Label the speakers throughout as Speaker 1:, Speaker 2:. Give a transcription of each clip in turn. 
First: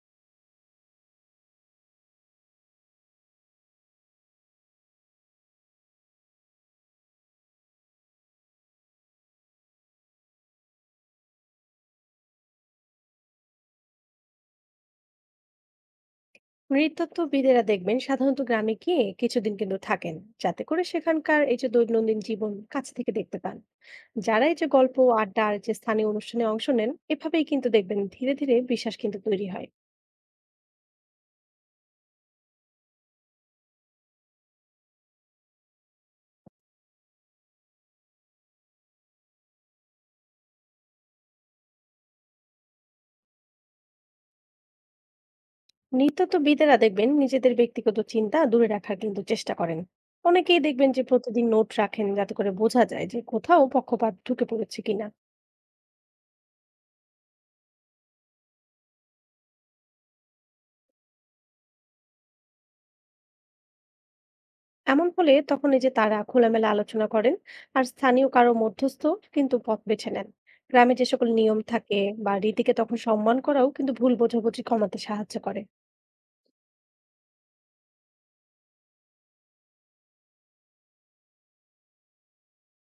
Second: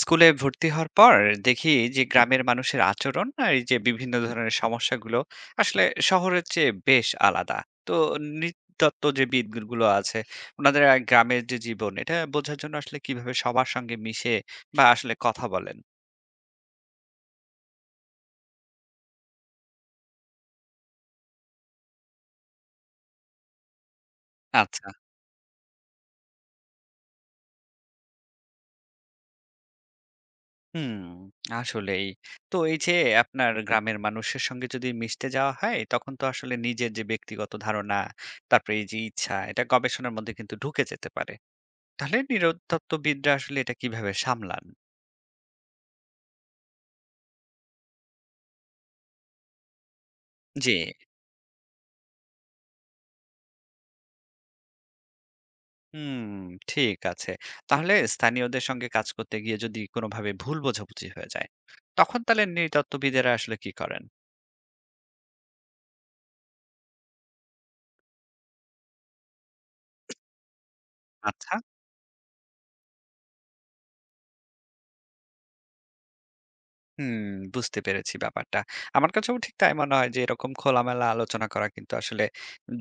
Speaker 1: স্কুলে ভর্তি হওয়ার পর দেখি যে গ্রামের মানুষের আচরণ আর এই যে বিভিন্ন ধরনের সমস্যাগুলো আসলে শহরের চেয়ে বেশ আলাদা। তো নৃতত্ত্ব যে বিদগুলো আছে ওনাদের আর গ্রামের যে জীবন এটা বোঝার জন্য আসলে কিভাবে সবার সঙ্গে মিশে বা আসলে কথা বলেন?
Speaker 2: নৃতত্ত্ববিদেরা দেখবেন সাধারণত গ্রামে গিয়ে কিছুদিন কিন্তু থাকেন, যাতে করে সেখানকার এই যে দৈনন্দিন জীবন কাছ থেকে দেখতে পান। যারা এই যে
Speaker 1: আচ্ছা।
Speaker 2: গল্প, আড্ডা আর যে স্থানীয় অনুষ্ঠানে অংশ নেন, এভাবেই কিন্তু দেখবেন ধীরে ধীরে বিশ্বাস কিন্তু তৈরি হয়।
Speaker 1: হুম আসলেই। তো এই যে আপনার গ্রামের মানুষের সঙ্গে যদি মিশতে যাওয়া হয় তখন তো আসলে নিজের যে ব্যক্তিগত ধারণা, তারপরে এই যে ইচ্ছা এটা গবেষণার মধ্যে কিন্তু ঢুকে যেতে পারে। তাহলে নিরুত্তত্ত্ববিদরা আসলে এটা কিভাবে সামলান?
Speaker 2: নৃতত্ত্ববিদেরা দেখবেন নিজেদের ব্যক্তিগত চিন্তা দূরে রাখার কিন্তু চেষ্টা করেন। অনেকেই
Speaker 1: জি।
Speaker 2: দেখবেন যে প্রতিদিন নোট রাখেন, যাতে করে বোঝা যায় যে কোথাও পক্ষপাত ঢুকে পড়েছে কিনা।
Speaker 1: হুম, ঠিক আছে। তাহলে স্থানীয়দের সঙ্গে কাজ করতে গিয়ে যদি কোনোভাবে ভুল বোঝাবুঝি হয়ে যায়, তখন তাহলে নৃতত্ত্ববিদেরা আসলে কি করেন?
Speaker 2: এমন হলে তখন এই যে তারা খোলামেলা আলোচনা করেন, আর স্থানীয় কারো মধ্যস্থ কিন্তু পথ বেছে নেন। গ্রামে যে সকল
Speaker 1: আচ্ছা।
Speaker 2: নিয়ম থাকে বা রীতিকে তখন সম্মান করাও কিন্তু ভুল বোঝাবুঝি কমাতে সাহায্য করে।
Speaker 1: হুম, বুঝতে পেরেছি ব্যাপারটা। আমার কাছেও ঠিক তাই মনে হয় যে এরকম খোলামেলা আলোচনা করা কিন্তু আসলে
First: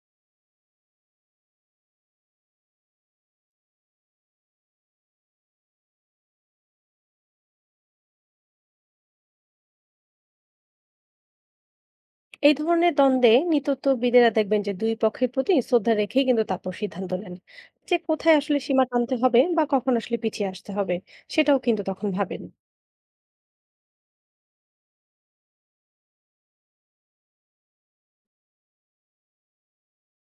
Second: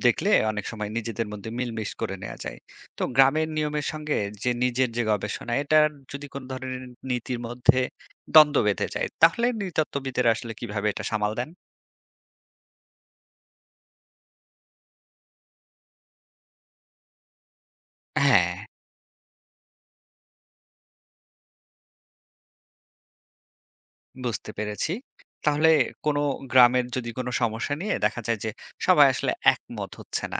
Speaker 1: দেখলে অনেক সময় নিজেদের মধ্যে মিলমিশ করে নেওয়া যায়। তো গ্রামের নিয়মের সঙ্গে যে নিজের যে গবেষণা এটার যদি কোন ধরনের নীতির মধ্যে দ্বন্দ্ব বেঁধে যায় তাহলে নৃতত্ত্ববিদের আসলে কিভাবে এটা সামাল দেন?
Speaker 2: এই ধরনের দ্বন্দ্বে নৃতত্ববিদেরা দেখবেন যে দুই পক্ষের প্রতি শ্রদ্ধা রেখেই কিন্তু তারপর সিদ্ধান্ত নেন যে কোথায়
Speaker 1: হ্যাঁ,
Speaker 2: আসলে সীমা টানতে হবে বা কখন আসলে পিছিয়ে আসতে হবে, সেটাও কিন্তু তখন ভাবেন।
Speaker 1: বুঝতে পেরেছি। তাহলে কোন গ্রামের যদি কোন সমস্যা নিয়ে দেখা যায় যে সবাই আসলে একমত হচ্ছে না,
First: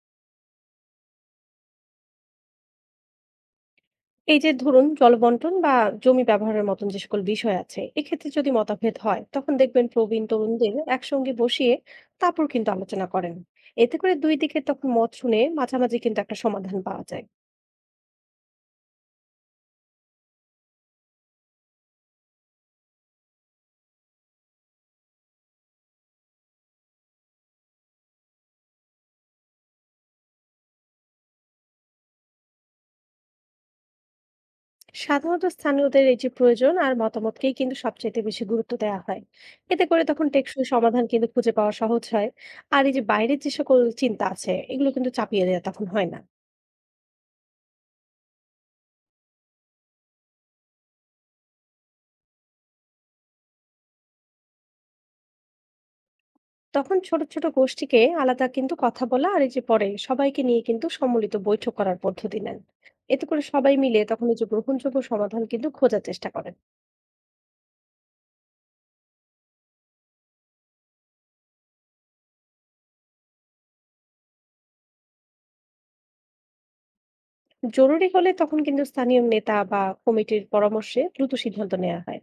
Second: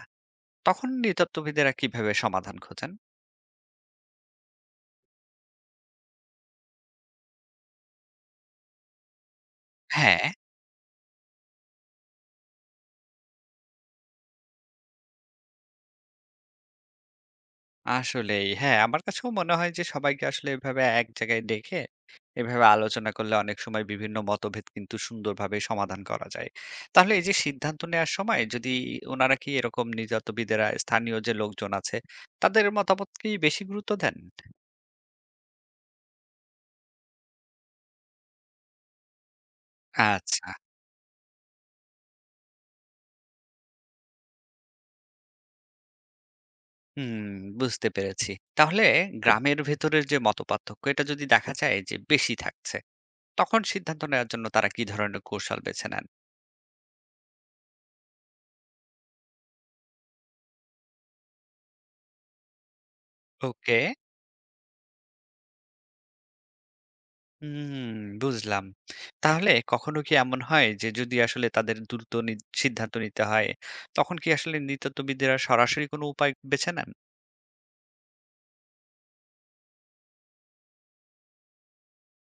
Speaker 1: তখন নৃতত্ত্ববিদেরা কিভাবে সমাধান খোঁজেন?
Speaker 2: এই যে ধরুন জলবন্টন বা জমি ব্যবহারের মতন যে সকল বিষয় আছে, এক্ষেত্রে যদি মতভেদ হয় তখন দেখবেন
Speaker 1: হ্যাঁ।
Speaker 2: প্রবীণ তরুণদের একসঙ্গে বসিয়ে তারপর কিন্তু আলোচনা করেন। এতে করে দুই দিকে তখন মত শুনে মাঝামাঝি কিন্তু একটা সমাধান পাওয়া যায়।
Speaker 1: আসলেই। হ্যাঁ, আমার কাছেও মনে হয় যে সবাইকে আসলে এভাবে এক জায়গায় ডেকে এভাবে আলোচনা করলে অনেক সময় বিভিন্ন মতভেদ কিন্তু সুন্দরভাবে সমাধান করা যায়। তাহলে এই যে সিদ্ধান্ত নেওয়ার সময় যদি উনারা কি এরকম নির্যাতবিদেরা স্থানীয় যে লোকজন আছে তাদের মতামতকেই বেশি গুরুত্ব দেন?
Speaker 2: সাধারণত স্থানীয়দের এই যে প্রয়োজন আর মতামতকেই কিন্তু সবচেয়ে বেশি গুরুত্ব দেওয়া হয়। এতে করে তখন
Speaker 1: আচ্ছা।
Speaker 2: টেকসই সমাধান কিন্তু খুঁজে পাওয়া সহজ হয়। আর এই যে বাইরের যে সকল চিন্তা আছে, এগুলো কিন্তু চাপিয়ে দেওয়া তখন হয় না।
Speaker 1: হুম, বুঝতে পেরেছি। তাহলে গ্রামের ভেতরের যে মতপার্থক্য এটা যদি দেখা যায় যে বেশি থাকছে, তখন সিদ্ধান্ত নেওয়ার জন্য তারা কি ধরনের কৌশল বেছে নেন?
Speaker 2: তখন ছোট ছোট গোষ্ঠীকে আলাদা কিন্তু কথা বলা আর এই যে পরে সবাইকে নিয়ে কিন্তু সম্মিলিত বৈঠক করার পদ্ধতি নেন। এতে করে সবাই
Speaker 1: ওকে।
Speaker 2: মিলে তখন এই যে গ্রহণযোগ্য সমাধান কিন্তু খোঁজার চেষ্টা করেন।
Speaker 1: হুম, বুঝলাম। তাহলে কখনো কি এমন হয় যে যদি আসলে তাদের দ্রুত সিদ্ধান্ত নিতে হয়, তখন কি আসলে নৃতত্ববিদেরা সরাসরি কোনো উপায় বেছে নেন?
Speaker 2: জরুরি হলে তখন কিন্তু স্থানীয় নেতা বা কমিটির পরামর্শে দ্রুত সিদ্ধান্ত নেওয়া হয়।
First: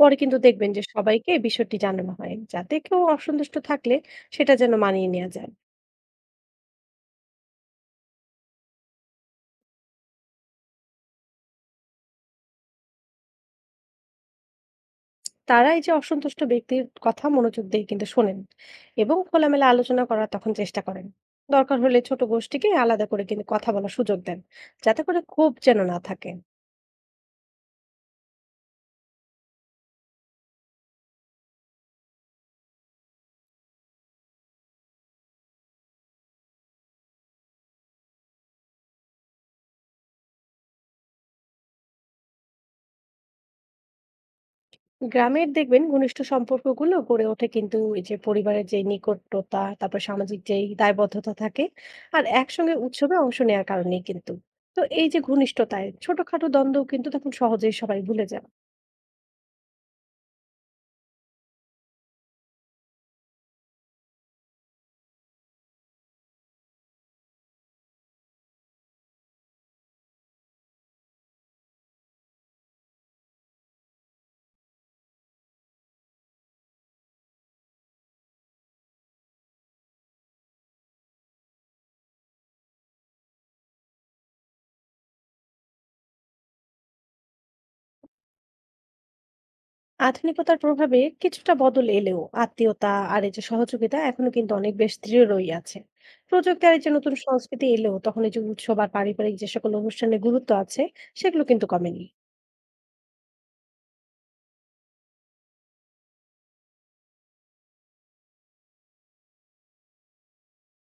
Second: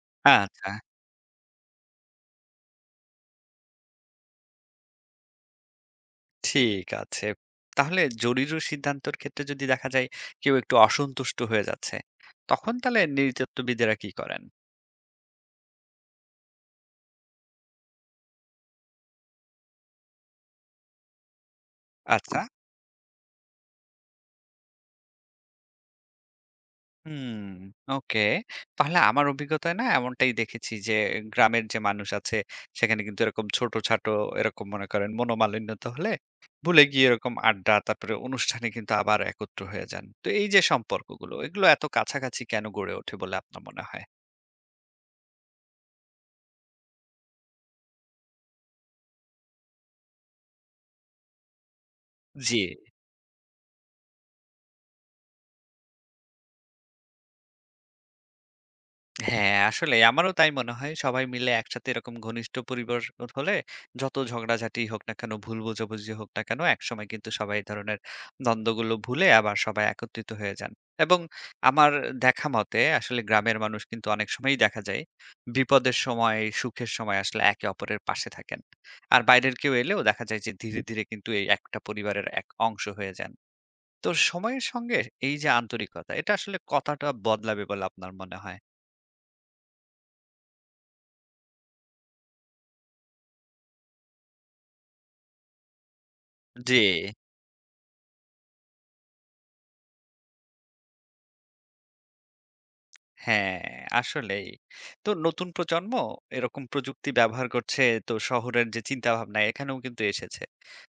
Speaker 2: পরে কিন্তু
Speaker 1: আচ্ছা,
Speaker 2: দেখবেন যে সবাইকে বিষয়টি জানানো হয়, যাতে কেউ অসন্তুষ্ট থাকলে সেটা যেন মানিয়ে নেওয়া যায়।
Speaker 1: ঠিক আছে। তাহলে জরুরি সিদ্ধান্তের ক্ষেত্রে যদি দেখা যায় কেউ একটু অসন্তুষ্ট হয়ে যাচ্ছে, তখন তাহলে নৃতত্ববিদেরা কি করেন?
Speaker 2: তারা এই যে অসন্তুষ্ট ব্যক্তির কথা মনোযোগ দিয়ে কিন্তু শোনেন এবং খোলামেলা আলোচনা করার তখন চেষ্টা করেন। দরকার হলে ছোট
Speaker 1: আচ্ছা।
Speaker 2: গোষ্ঠীকে আলাদা করে কিন্তু কথা বলার সুযোগ দেন, যাতে করে ক্ষোভ যেন না থাকে।
Speaker 1: হুম, ওকে। তাহলে আমার অভিজ্ঞতায় না এমনটাই দেখেছি যে গ্রামের যে মানুষ আছে সেখানে কিন্তু এরকম ছোট-ছাটো এরকম মনে করেন মনোমালিন্যতা হলে ভুলে গিয়ে এরকম আড্ডা তারপরে অনুষ্ঠানে কিন্তু আবার একত্র হয়ে যান। তো এই যে সম্পর্কগুলো এগুলো এত কাছাকাছি কেন গড়ে ওঠে বলে আপনার মনে হয়?
Speaker 2: গ্রামের দেখবেন ঘনিষ্ঠ সম্পর্কগুলো গড়ে ওঠে কিন্তু এই যে পরিবারের যে নিকটতা, তারপর সামাজিক যেই দায়বদ্ধতা থাকে আর
Speaker 1: জি।
Speaker 2: একসঙ্গে উৎসবে অংশ নেওয়ার কারণেই কিন্তু। তো এই যে ঘনিষ্ঠতায় ছোটখাটো দ্বন্দ্ব কিন্তু তখন সহজেই সবাই ভুলে যায়।
Speaker 1: হ্যাঁ, আসলে আমারও তাই মনে হয়। সবাই মিলে একসাথে এরকম ঘনিষ্ঠ পরিবার হলে যত ঝগড়াঝাটি হোক না কেন, ভুল বোঝাবুঝি হোক না কেন, একসময় কিন্তু সবাই এই ধরনের দ্বন্দ্বগুলো ভুলে আবার সবাই একত্রিত হয়ে যান। এবং আমার দেখা মতে আসলে গ্রামের মানুষ কিন্তু অনেক সময়ই দেখা যায় বিপদের সময়, সুখের সময় আসলে একে অপরের পাশে থাকেন। আর বাইরের কেউ এলেও দেখা যায় যে ধীরে ধীরে কিন্তু এই একটা পরিবারের এক অংশ হয়ে যান। তো সময়ের সঙ্গে এই যে আন্তরিকতা, এটা আসলে কতটা বদলাবে বলে আপনার মনে হয়?
Speaker 2: আধুনিকতার প্রভাবে কিছুটা বদল এলেও আত্মীয়তা আর এই যে সহযোগিতা এখনো কিন্তু অনেক বেশ দৃঢ়ই আছে। প্রযুক্তি আর
Speaker 1: জি।
Speaker 2: এই যে নতুন সংস্কৃতি এলেও তখন এই যে উৎসব আর পারিবারিক যে সকল অনুষ্ঠানের গুরুত্ব আছে, সেগুলো কিন্তু কমেনি।
Speaker 1: হ্যাঁ, আসলেই। তো নতুন প্রজন্ম এরকম প্রযুক্তি ব্যবহার করছে তো শহরের যে চিন্তাভাবনা এখানেও কিন্তু এসেছে।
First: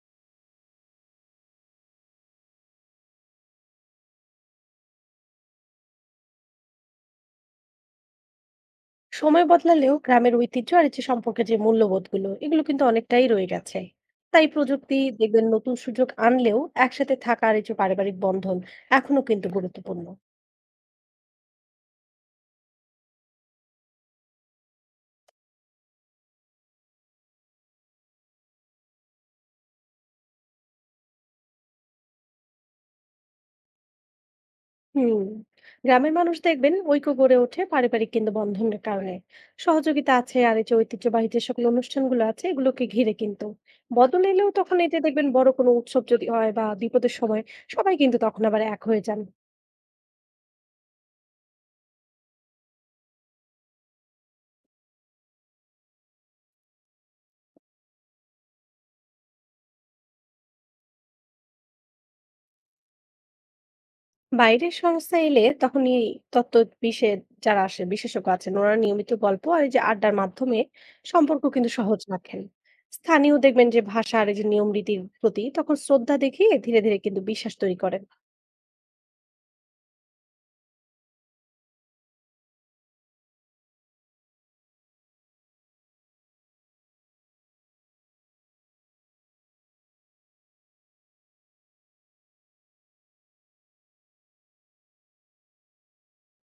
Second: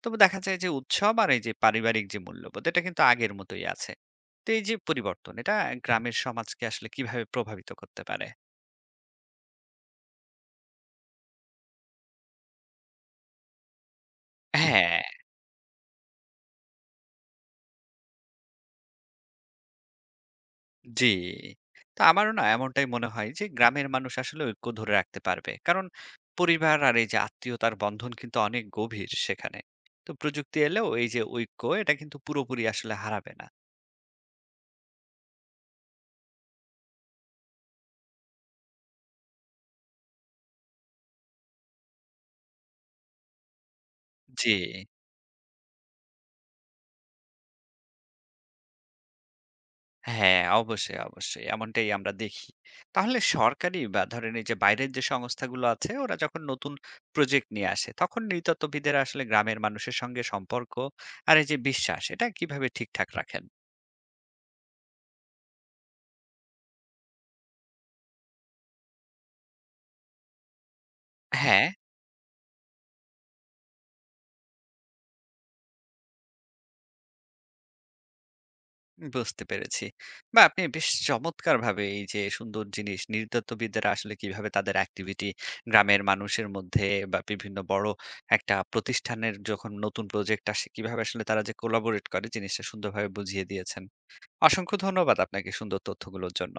Speaker 1: তবে দেখা যায় যে উৎসব আর এই যে পারিবারিক যে মূল্যবোধ এটা কিন্তু আগের মতোই আছে। তো এই যে পরিবর্তন এটা গ্রামের সমাজকে আসলে কিভাবে প্রভাবিত করতে পারে?
Speaker 2: সময় বদলালেও গ্রামের ঐতিহ্য আর এই যে সম্পর্কে যে মূল্যবোধগুলো, এগুলো কিন্তু অনেকটাই রয়ে গেছে। তাই প্রযুক্তি
Speaker 1: হ্যাঁ,
Speaker 2: দেখবেন নতুন সুযোগ আনলেও একসাথে থাকা আর এই যে পারিবারিক বন্ধন এখনো কিন্তু গুরুত্বপূর্ণ।
Speaker 1: জি। তো আমারও না এমনটাই মনে হয় যে গ্রামের মানুষ আসলে ঐক্য ধরে রাখতে পারবে। কারণ পরিবার আর এই যে আত্মীয়তার বন্ধন কিন্তু অনেক গভীর সেখানে। তো প্রযুক্তি এলেও এই যে ঐক্য এটা কিন্তু পুরোপুরি আসলে হারাবে না।
Speaker 2: হুম। গ্রামের মানুষ দেখবেন ঐক্য গড়ে ওঠে পারিবারিক কিন্তু বন্ধনের কারণে। সহযোগিতা আছে আর এই যে ঐতিহ্যবাহী যে সকল অনুষ্ঠানগুলো আছে, এগুলোকে ঘিরে কিন্তু বদল এলেও
Speaker 1: জি।
Speaker 2: তখন এতে দেখবেন বড় কোনো উৎসব যদি হয় বা বিপদের সময় সবাই কিন্তু তখন আবার এক হয়ে যান।
Speaker 1: হ্যাঁ, অবশ্যই, অবশ্যই। এমনটাই আমরা দেখি। তাহলে সরকারি বা ধরেন এই যে বাইরের যে সংস্থাগুলো আছে ওরা যখন নতুন প্রজেক্ট নিয়ে আসে তখন নৃতত্ত্ববিদের আসলে গ্রামের মানুষের সঙ্গে সম্পর্ক আর এই যে বিশ্বাস এটা কিভাবে ঠিকঠাক রাখেন?
Speaker 2: বাইরের সংস্থা এলে তখন এই তত্ত্ব বিষয়ে যারা আসে বিশেষজ্ঞ আছেন, ওরা নিয়মিত গল্প আর এই যে আড্ডার মাধ্যমে সম্পর্ক
Speaker 1: হ্যাঁ।
Speaker 2: কিন্তু সহজ রাখেন। স্থানীয় দেখবেন যে ভাষা আর এই যে নিয়ম রীতির প্রতি তখন শ্রদ্ধা দেখিয়ে ধীরে ধীরে কিন্তু বিশ্বাস তৈরি করে।
Speaker 1: বুঝতে পেরেছি। বা আপনি বেশ চমৎকারভাবে এই যে সুন্দর জিনিস নৃতত্ত্ববিদরা আসলে কিভাবে তাদের অ্যাক্টিভিটি গ্রামের মানুষের মধ্যে বা বিভিন্ন বড় একটা প্রতিষ্ঠানের যখন নতুন প্রজেক্ট আসে কিভাবে আসলে তারা যে কোলাবোরেট করে জিনিসটা সুন্দরভাবে বুঝিয়ে দিয়েছেন। অসংখ্য ধন্যবাদ আপনাকে সুন্দর তথ্যগুলোর জন্য।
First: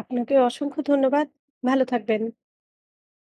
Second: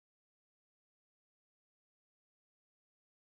Speaker 2: আপনাকে অসংখ্য ধন্যবাদ। ভালো থাকবেন।